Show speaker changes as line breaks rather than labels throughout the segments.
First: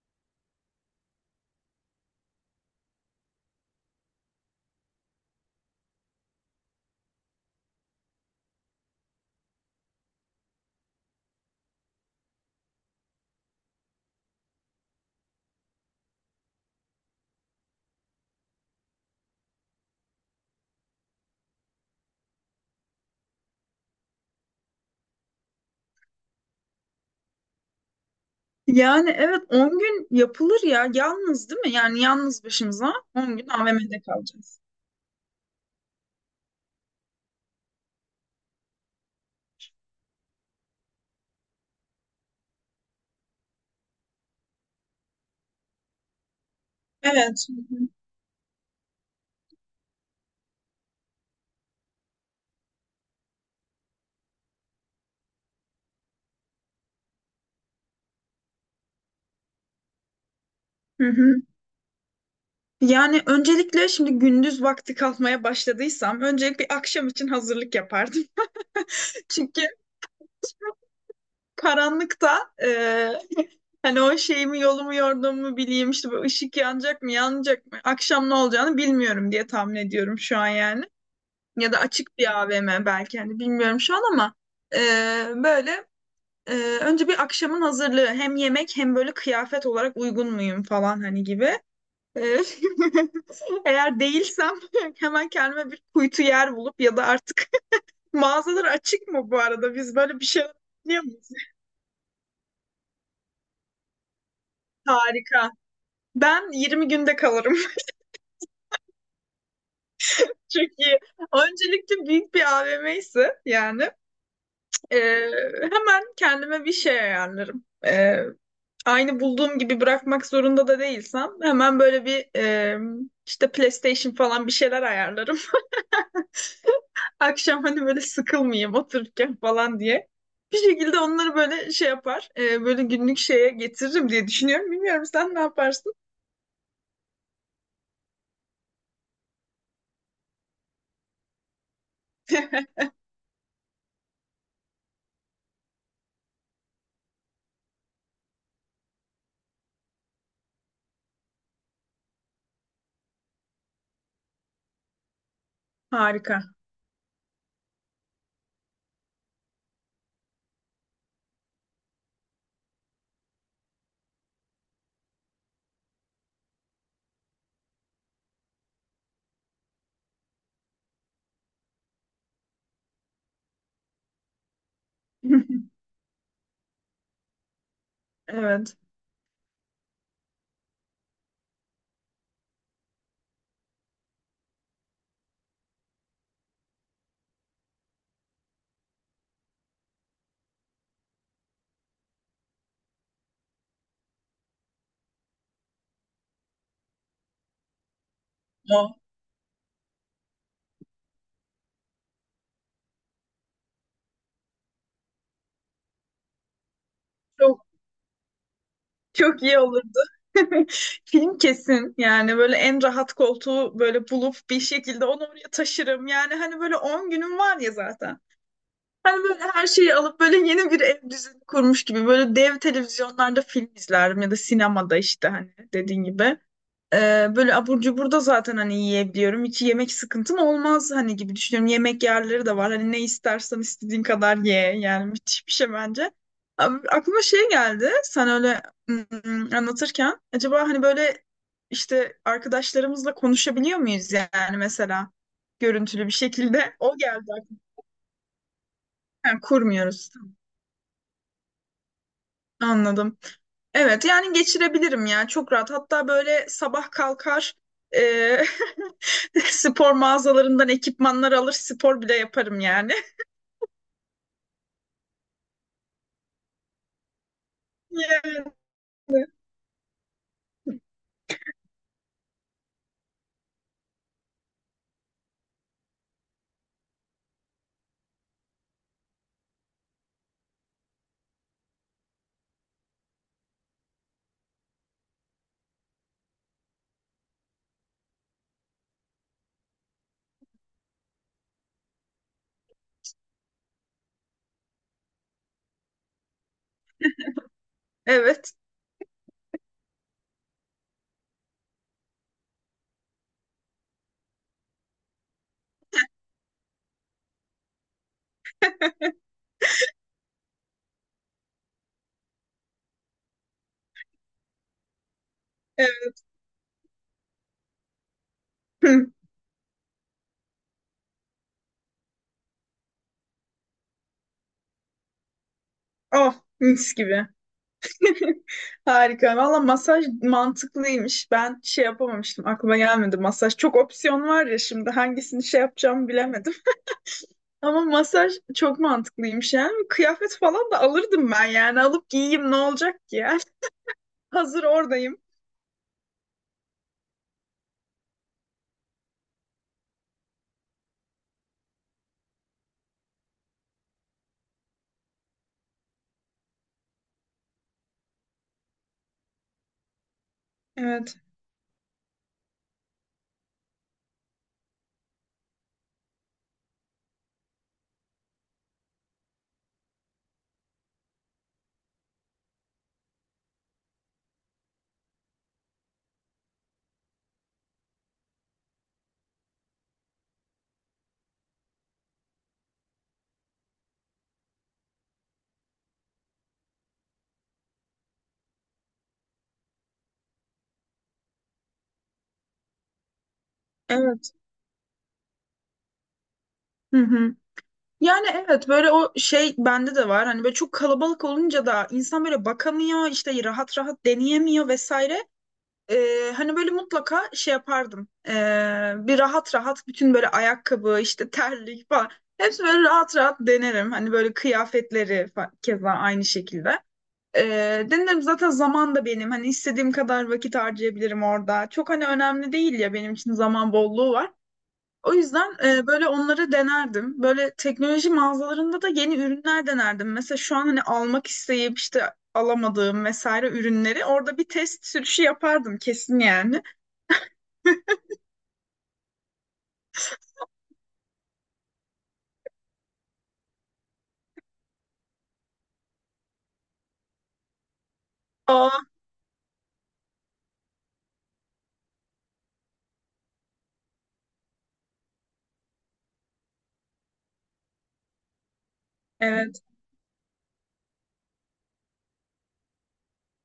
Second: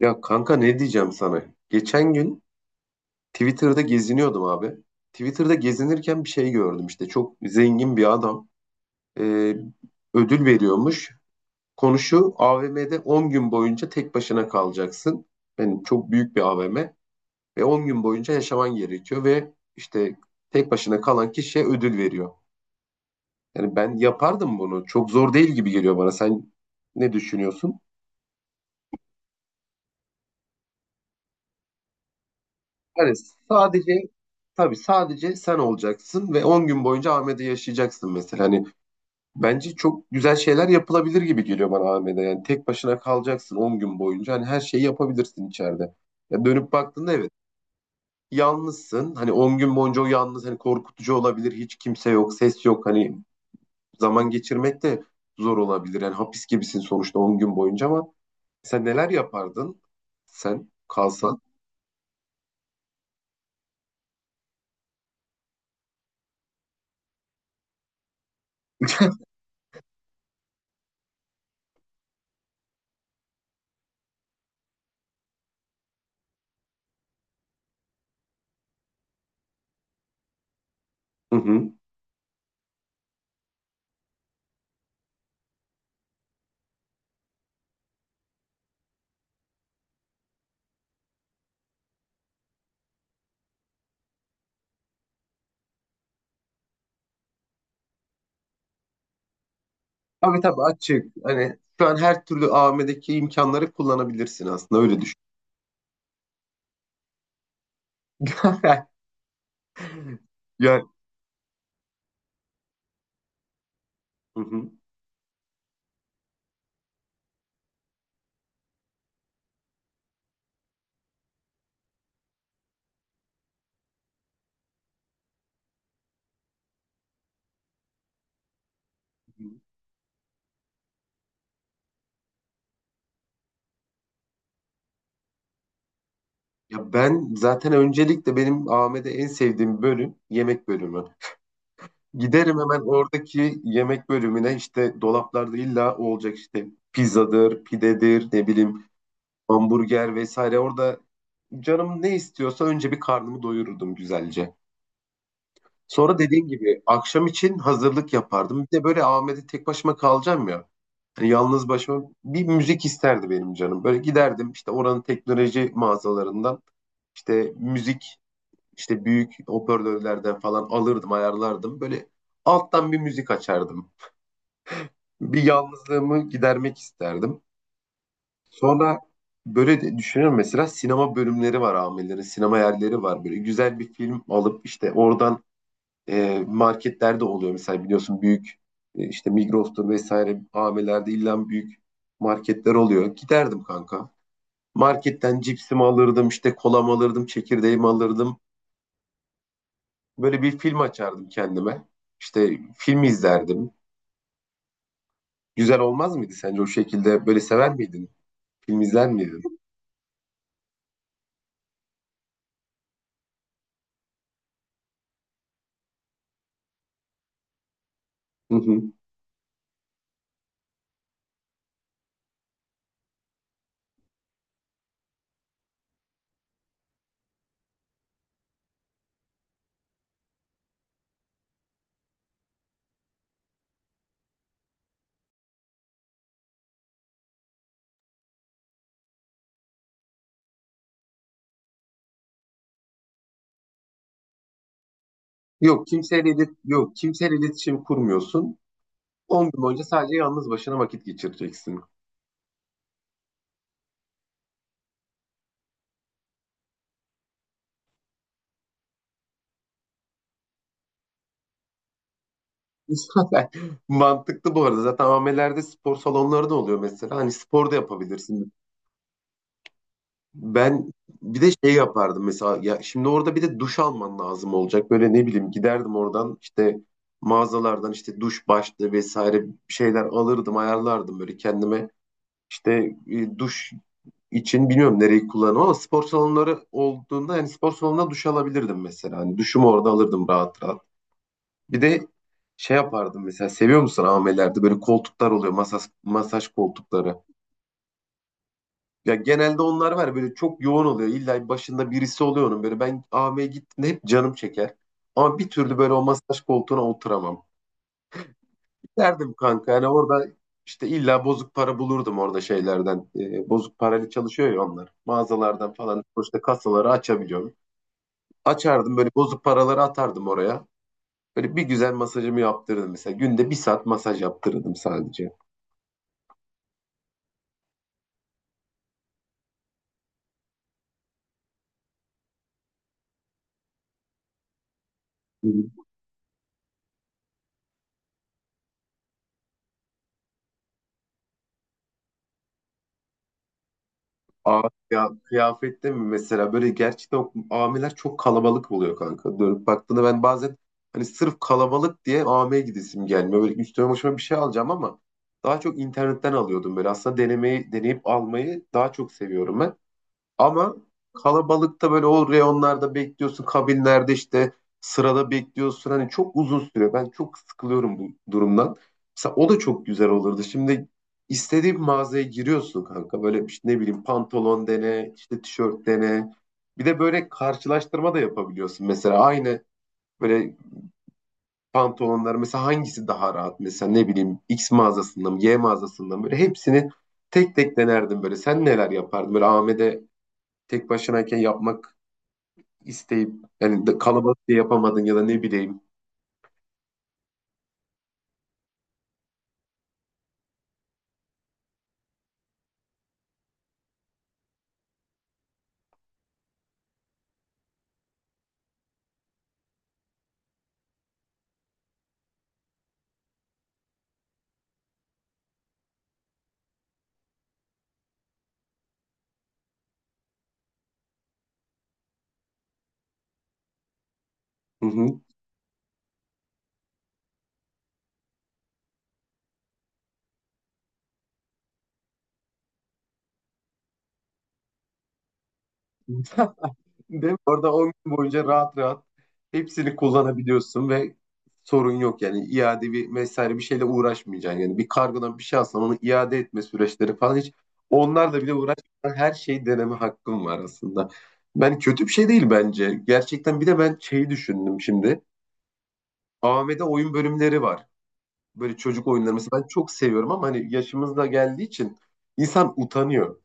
Ya kanka ne diyeceğim sana? Geçen gün Twitter'da geziniyordum abi. Twitter'da gezinirken bir şey gördüm işte. Çok zengin bir adam e, ödül veriyormuş. Konuşu AVM'de 10 gün boyunca tek başına kalacaksın. Yani çok büyük bir AVM ve 10 gün boyunca yaşaman gerekiyor ve işte tek başına kalan kişiye ödül veriyor. Yani ben yapardım bunu. Çok zor değil gibi geliyor bana. Sen ne düşünüyorsun?
Yani evet 10 gün yapılır ya. Yalnız değil mi? Yani yalnız başımıza
Hani
10 gün
sadece
AVM'de kalacağız.
tabii sadece sen olacaksın ve 10 gün boyunca Ahmet'e yaşayacaksın mesela. Hani bence çok güzel şeyler yapılabilir gibi geliyor bana Ahmet'e. Yani tek başına kalacaksın 10 gün boyunca. Hani her şeyi yapabilirsin içeride. Ya dönüp baktığında evet
Evet. Hı hı.
yalnızsın. Hani 10 gün boyunca o yalnız hani korkutucu olabilir. Hiç kimse yok, ses yok. Hani zaman geçirmek de zor olabilir. Yani hapis gibisin sonuçta 10 gün boyunca ama sen neler yapardın? Sen
Hı hı.
kalsan.
Yani öncelikle şimdi gündüz vakti kalkmaya başladıysam öncelik bir akşam için hazırlık yapardım. Çünkü karanlıkta e, hani o şeyimi yolumu yorduğumu bileyim işte bu ışık yanacak mı yanmayacak mı akşam ne olacağını bilmiyorum diye tahmin ediyorum şu an yani.
Hı
Ya
hı.
da açık bir AVM belki hani bilmiyorum şu an ama e, böyle, önce bir akşamın hazırlığı, hem yemek hem böyle kıyafet olarak uygun muyum falan hani gibi. Ee, Eğer değilsem hemen kendime bir kuytu yer bulup, ya da artık mağazalar açık mı bu arada? Biz böyle bir
Tabii
şey
tabii
biliyor
açık.
muyuz?
Hani şu an her türlü AVM'deki imkanları kullanabilirsin aslında öyle düşün.
Harika. Ben 20 günde kalırım.
Ya,
Çünkü öncelikle büyük bir AVM ise yani.
hı hı.
Ee, Hemen kendime bir şey ayarlarım. Aynı bulduğum gibi bırakmak zorunda da değilsem, hemen böyle bir işte PlayStation falan bir şeyler ayarlarım. Akşam hani böyle sıkılmayayım otururken falan diye. Bir şekilde onları böyle şey yapar, böyle günlük şeye getiririm diye düşünüyorum. Bilmiyorum, sen ne yaparsın?
Ya ben zaten öncelikle benim AVM'de en sevdiğim bölüm yemek bölümü. Giderim hemen oradaki yemek bölümüne işte dolaplarda illa o olacak işte pizzadır, pidedir, ne bileyim hamburger vesaire. Orada canım ne istiyorsa önce bir karnımı doyururdum güzelce. Sonra
Harika.
dediğim gibi akşam için hazırlık yapardım. Bir de böyle AVM'de tek başıma kalacağım ya. Yani yalnız başıma bir müzik isterdi benim canım. Böyle giderdim işte oranın teknoloji mağazalarından işte müzik işte büyük hoparlörlerden falan alırdım ayarlardım. Böyle alttan bir müzik açardım. Bir yalnızlığımı gidermek isterdim.
Evet.
Sonra böyle de düşünüyorum mesela sinema bölümleri var amirlerin sinema yerleri var. Böyle güzel bir film alıp işte oradan marketlerde oluyor mesela biliyorsun büyük işte Migros'tur vesaire AVM'lerde illa büyük marketler oluyor. Giderdim kanka. Marketten cipsimi alırdım, işte kolamı alırdım, çekirdeğimi alırdım.
O.
Böyle bir film açardım kendime. İşte film izlerdim. Güzel olmaz mıydı sence o şekilde? Böyle sever miydin? Film izler
Çok iyi
miydin?
olurdu. Film kesin, yani böyle en rahat koltuğu böyle bulup bir şekilde onu oraya taşırım. Yani hani böyle 10 günüm var ya zaten.
Hı hı.
Hani böyle her şeyi alıp böyle yeni bir ev düzeni kurmuş gibi böyle dev televizyonlarda film izlerim, ya da sinemada işte hani dediğin gibi. Böyle abur cubur da zaten hani yiyebiliyorum. Hiç yemek sıkıntım olmaz hani gibi düşünüyorum. Yemek yerleri de var. Hani ne istersen istediğin kadar ye. Yani müthiş bir şey bence. Abi, aklıma şey geldi. Sen öyle anlatırken acaba hani böyle işte arkadaşlarımızla konuşabiliyor muyuz, yani mesela
Yok
görüntülü bir
kimseyle ilet-
şekilde?
yok
O geldi
kimseyle
aklıma.
iletişim kurmuyorsun.
Yani
10 gün boyunca
kurmuyoruz.
sadece yalnız başına vakit geçireceksin.
Tamam, anladım. Evet, yani geçirebilirim ya, çok rahat. Hatta böyle sabah kalkar, e, spor mağazalarından ekipmanlar alır, spor bile yaparım yani.
Zaten mantıklı bu arada. Zaten AVM'lerde spor salonları da oluyor mesela. Hani spor da yapabilirsin.
Yani
Ben bir de şey yapardım mesela. Ya şimdi orada bir de duş alman lazım olacak. Böyle ne bileyim giderdim oradan işte mağazalardan işte duş başlığı vesaire bir şeyler alırdım, ayarlardım böyle kendime. İşte duş için bilmiyorum nereyi kullanırım ama spor salonları olduğunda yani spor salonuna duş alabilirdim mesela. Hani duşumu orada alırdım rahat rahat. Bir de şey yapardım mesela seviyor musun amelerde böyle koltuklar oluyor masaj, masaj koltukları.
evet,
Ya genelde onlar var ya, böyle çok yoğun oluyor. İlla başında birisi oluyor onun böyle ben AM'ye gittiğimde hep canım çeker. Ama bir türlü böyle o masaj koltuğuna oturamam. Derdim kanka yani orada işte illa bozuk para bulurdum orada şeylerden. Bozuk parayla çalışıyor ya onlar. Mağazalardan falan
evet.
işte kasaları açabiliyorum. Açardım böyle bozuk paraları atardım oraya. Böyle bir güzel masajımı yaptırırdım mesela. Günde bir saat masaj yaptırırdım sadece.
Oh, mis gibi. Harika. Valla masaj mantıklıymış. Ben şey yapamamıştım. Aklıma gelmedi masaj. Çok opsiyon var ya, şimdi hangisini şey yapacağımı bilemedim. Ama masaj çok mantıklıymış yani. Kıyafet falan da alırdım ben yani. Alıp giyeyim, ne olacak ki ya?
Aa,
Hazır
ya,
oradayım.
kıyafette mi mesela böyle gerçekten o amiler çok kalabalık oluyor kanka. Dönüp baktığında ben bazen hani sırf kalabalık diye AM'ye gidesim gelmiyor. Böyle üstüme başıma bir şey alacağım ama daha çok internetten alıyordum böyle. Aslında deneyip almayı daha çok seviyorum ben. Ama
Evet.
kalabalıkta böyle o reyonlarda bekliyorsun, kabinlerde işte sırada bekliyorsun. Hani çok uzun sürüyor. Ben çok sıkılıyorum bu durumdan. Mesela o da çok güzel olurdu. Şimdi istediğin mağazaya giriyorsun kanka. Böyle işte ne bileyim pantolon dene, işte tişört dene. Bir de böyle karşılaştırma da yapabiliyorsun. Mesela aynı böyle pantolonlar mesela hangisi daha rahat? Mesela ne bileyim X mağazasından mı, Y mağazasından mı? Böyle hepsini tek tek denerdim böyle. Sen neler yapardın? Böyle Ahmet'e tek başınayken yapmak isteyip yani
Evet.
kalabalık diye yapamadın ya da ne bileyim.
Hı hı. Yani evet, böyle o şey bende de var. Hani böyle çok kalabalık olunca da insan böyle bakamıyor, işte rahat rahat deneyemiyor vesaire. Hani böyle mutlaka şey yapardım. Bir rahat rahat bütün böyle ayakkabı, işte terlik falan. Hepsi böyle rahat rahat denerim. Hani böyle kıyafetleri keza aynı şekilde. Ee, denerim zaten, zaman da benim. Hani istediğim kadar vakit harcayabilirim orada. Çok hani önemli değil ya, benim için zaman bolluğu var.
Hı
O
hı.
yüzden böyle onları denerdim. Böyle teknoloji mağazalarında da yeni ürünler denerdim. Mesela şu an hani almak isteyip işte alamadığım vesaire ürünleri orada bir test sürüşü yapardım kesin yani.
Değil mi? Orada 10 gün boyunca rahat rahat hepsini kullanabiliyorsun ve sorun yok yani iade bir vesaire bir şeyle uğraşmayacaksın. Yani bir kargodan bir şey alsan onu iade etme süreçleri falan hiç onlarla bile
Aa,
uğraşmadan her şeyi deneme hakkım var aslında. Ben kötü bir şey değil bence. Gerçekten bir de ben şeyi düşündüm şimdi. AVM'de oyun bölümleri var. Böyle çocuk oyunları mesela
evet.
ben çok seviyorum ama hani yaşımız da geldiği için insan utanıyor.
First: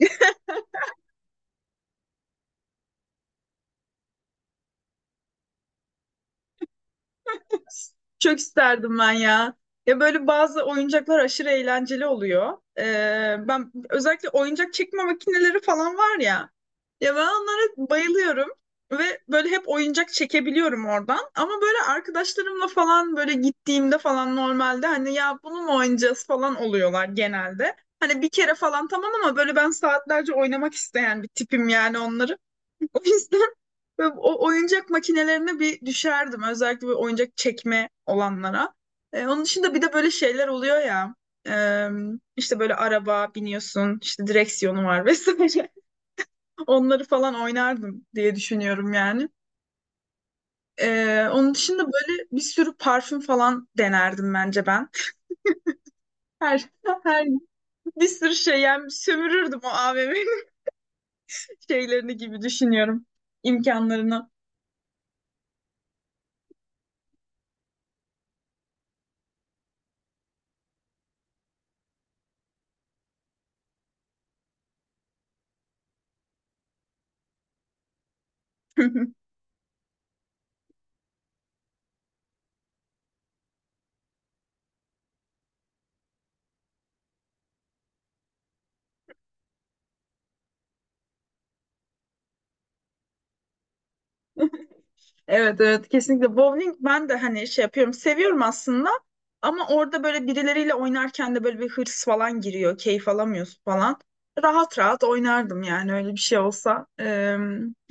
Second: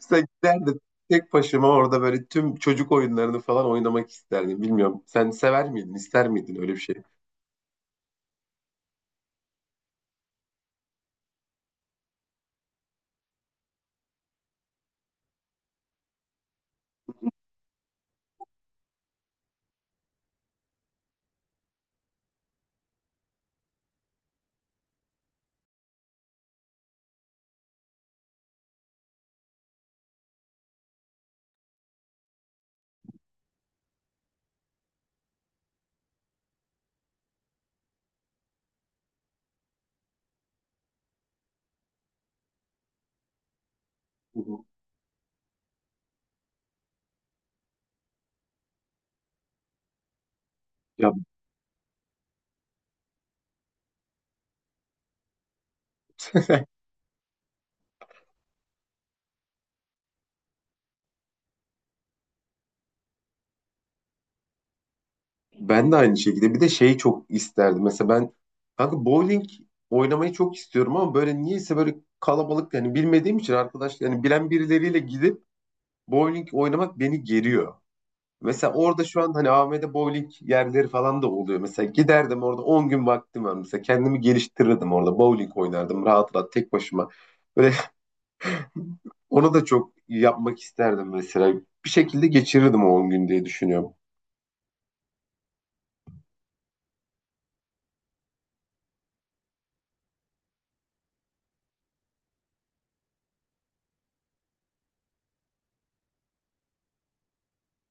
Sen giderdim. Tek başıma orada böyle tüm çocuk oyunlarını falan oynamak isterdim. Bilmiyorum. Sen sever miydin, ister miydin öyle bir şey?
Çok isterdim ben ya. Ya böyle bazı oyuncaklar aşırı eğlenceli oluyor. Ben özellikle oyuncak çekme makineleri falan var ya. Ya ben onlara bayılıyorum. Ve böyle hep oyuncak çekebiliyorum oradan. Ama böyle arkadaşlarımla falan böyle gittiğimde falan normalde hani, ya bunu mu oynayacağız falan oluyorlar genelde. Hani bir kere falan tamam, ama böyle ben saatlerce oynamak isteyen bir tipim yani onları. O yüzden böyle o oyuncak makinelerine bir düşerdim. Özellikle böyle oyuncak çekme olanlara. Onun dışında bir de böyle şeyler oluyor ya. E, işte böyle araba biniyorsun, işte
Hı hı.
direksiyonu var vesaire. Onları falan oynardım diye düşünüyorum yani.
Ya
Onun dışında böyle bir sürü parfüm falan denerdim bence ben. Her, her bir sürü şey yani, sömürürdüm o AVM'yi. Şeylerini gibi düşünüyorum. İmkanlarını.
ben de aynı şekilde. Bir de şeyi çok isterdim. Mesela ben kanka bowling oynamayı çok istiyorum ama böyle niyeyse böyle kalabalık yani bilmediğim için arkadaş yani bilen birileriyle gidip bowling oynamak beni geriyor. Mesela orada şu an hani AVM'de bowling yerleri falan da oluyor. Mesela giderdim orada 10 gün vaktim var. Mesela kendimi geliştirirdim orada. Bowling oynardım rahat rahat tek başıma. Böyle onu da çok yapmak isterdim mesela. Bir şekilde geçirirdim o 10 gün diye düşünüyorum.
Evet, evet, kesinlikle bowling ben de hani şey yapıyorum, seviyorum aslında, ama orada böyle birileriyle oynarken de böyle bir hırs falan giriyor, keyif alamıyorsun falan. Rahat rahat oynardım yani, öyle bir şey olsa.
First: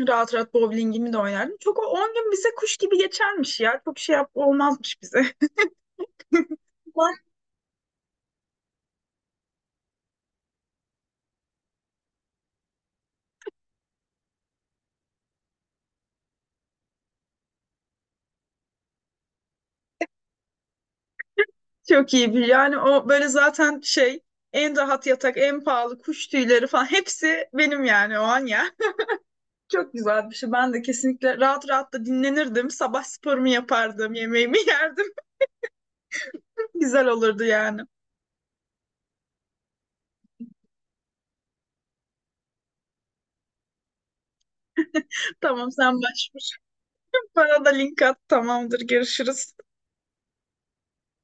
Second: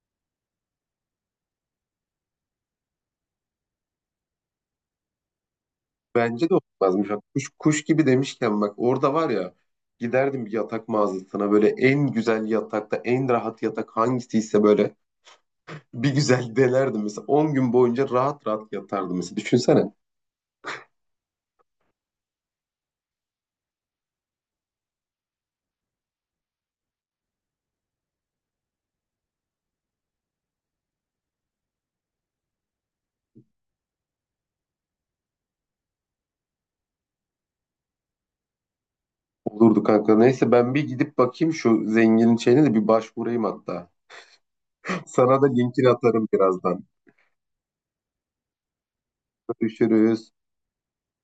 Rahat rahat bowlingimi de oynardım çok, o 10 gün bize kuş gibi geçermiş ya, çok şey yap olmazmış bize.
Bence de olmazmış. Kuş gibi demişken bak orada var ya giderdim bir yatak mağazasına böyle en güzel yatakta en rahat yatak hangisiyse böyle bir güzel delerdim mesela 10 gün boyunca rahat rahat yatardım mesela. Düşünsene.
Çok iyi bir yani, o böyle zaten şey, en rahat yatak, en pahalı kuş tüyleri falan hepsi benim yani o an. Çok güzel bir şey. Ben de kesinlikle rahat rahat da dinlenirdim. Sabah sporumu yapardım, yemeğimi yerdim. Güzel olurdu yani.
Olurdu kanka. Neyse ben bir gidip bakayım şu zenginin şeyine de bir başvurayım hatta. Sana da
Tamam,
linkini
sen
atarım
başvur.
birazdan.
Bana da link at. Tamamdır, görüşürüz.
Görüşürüz.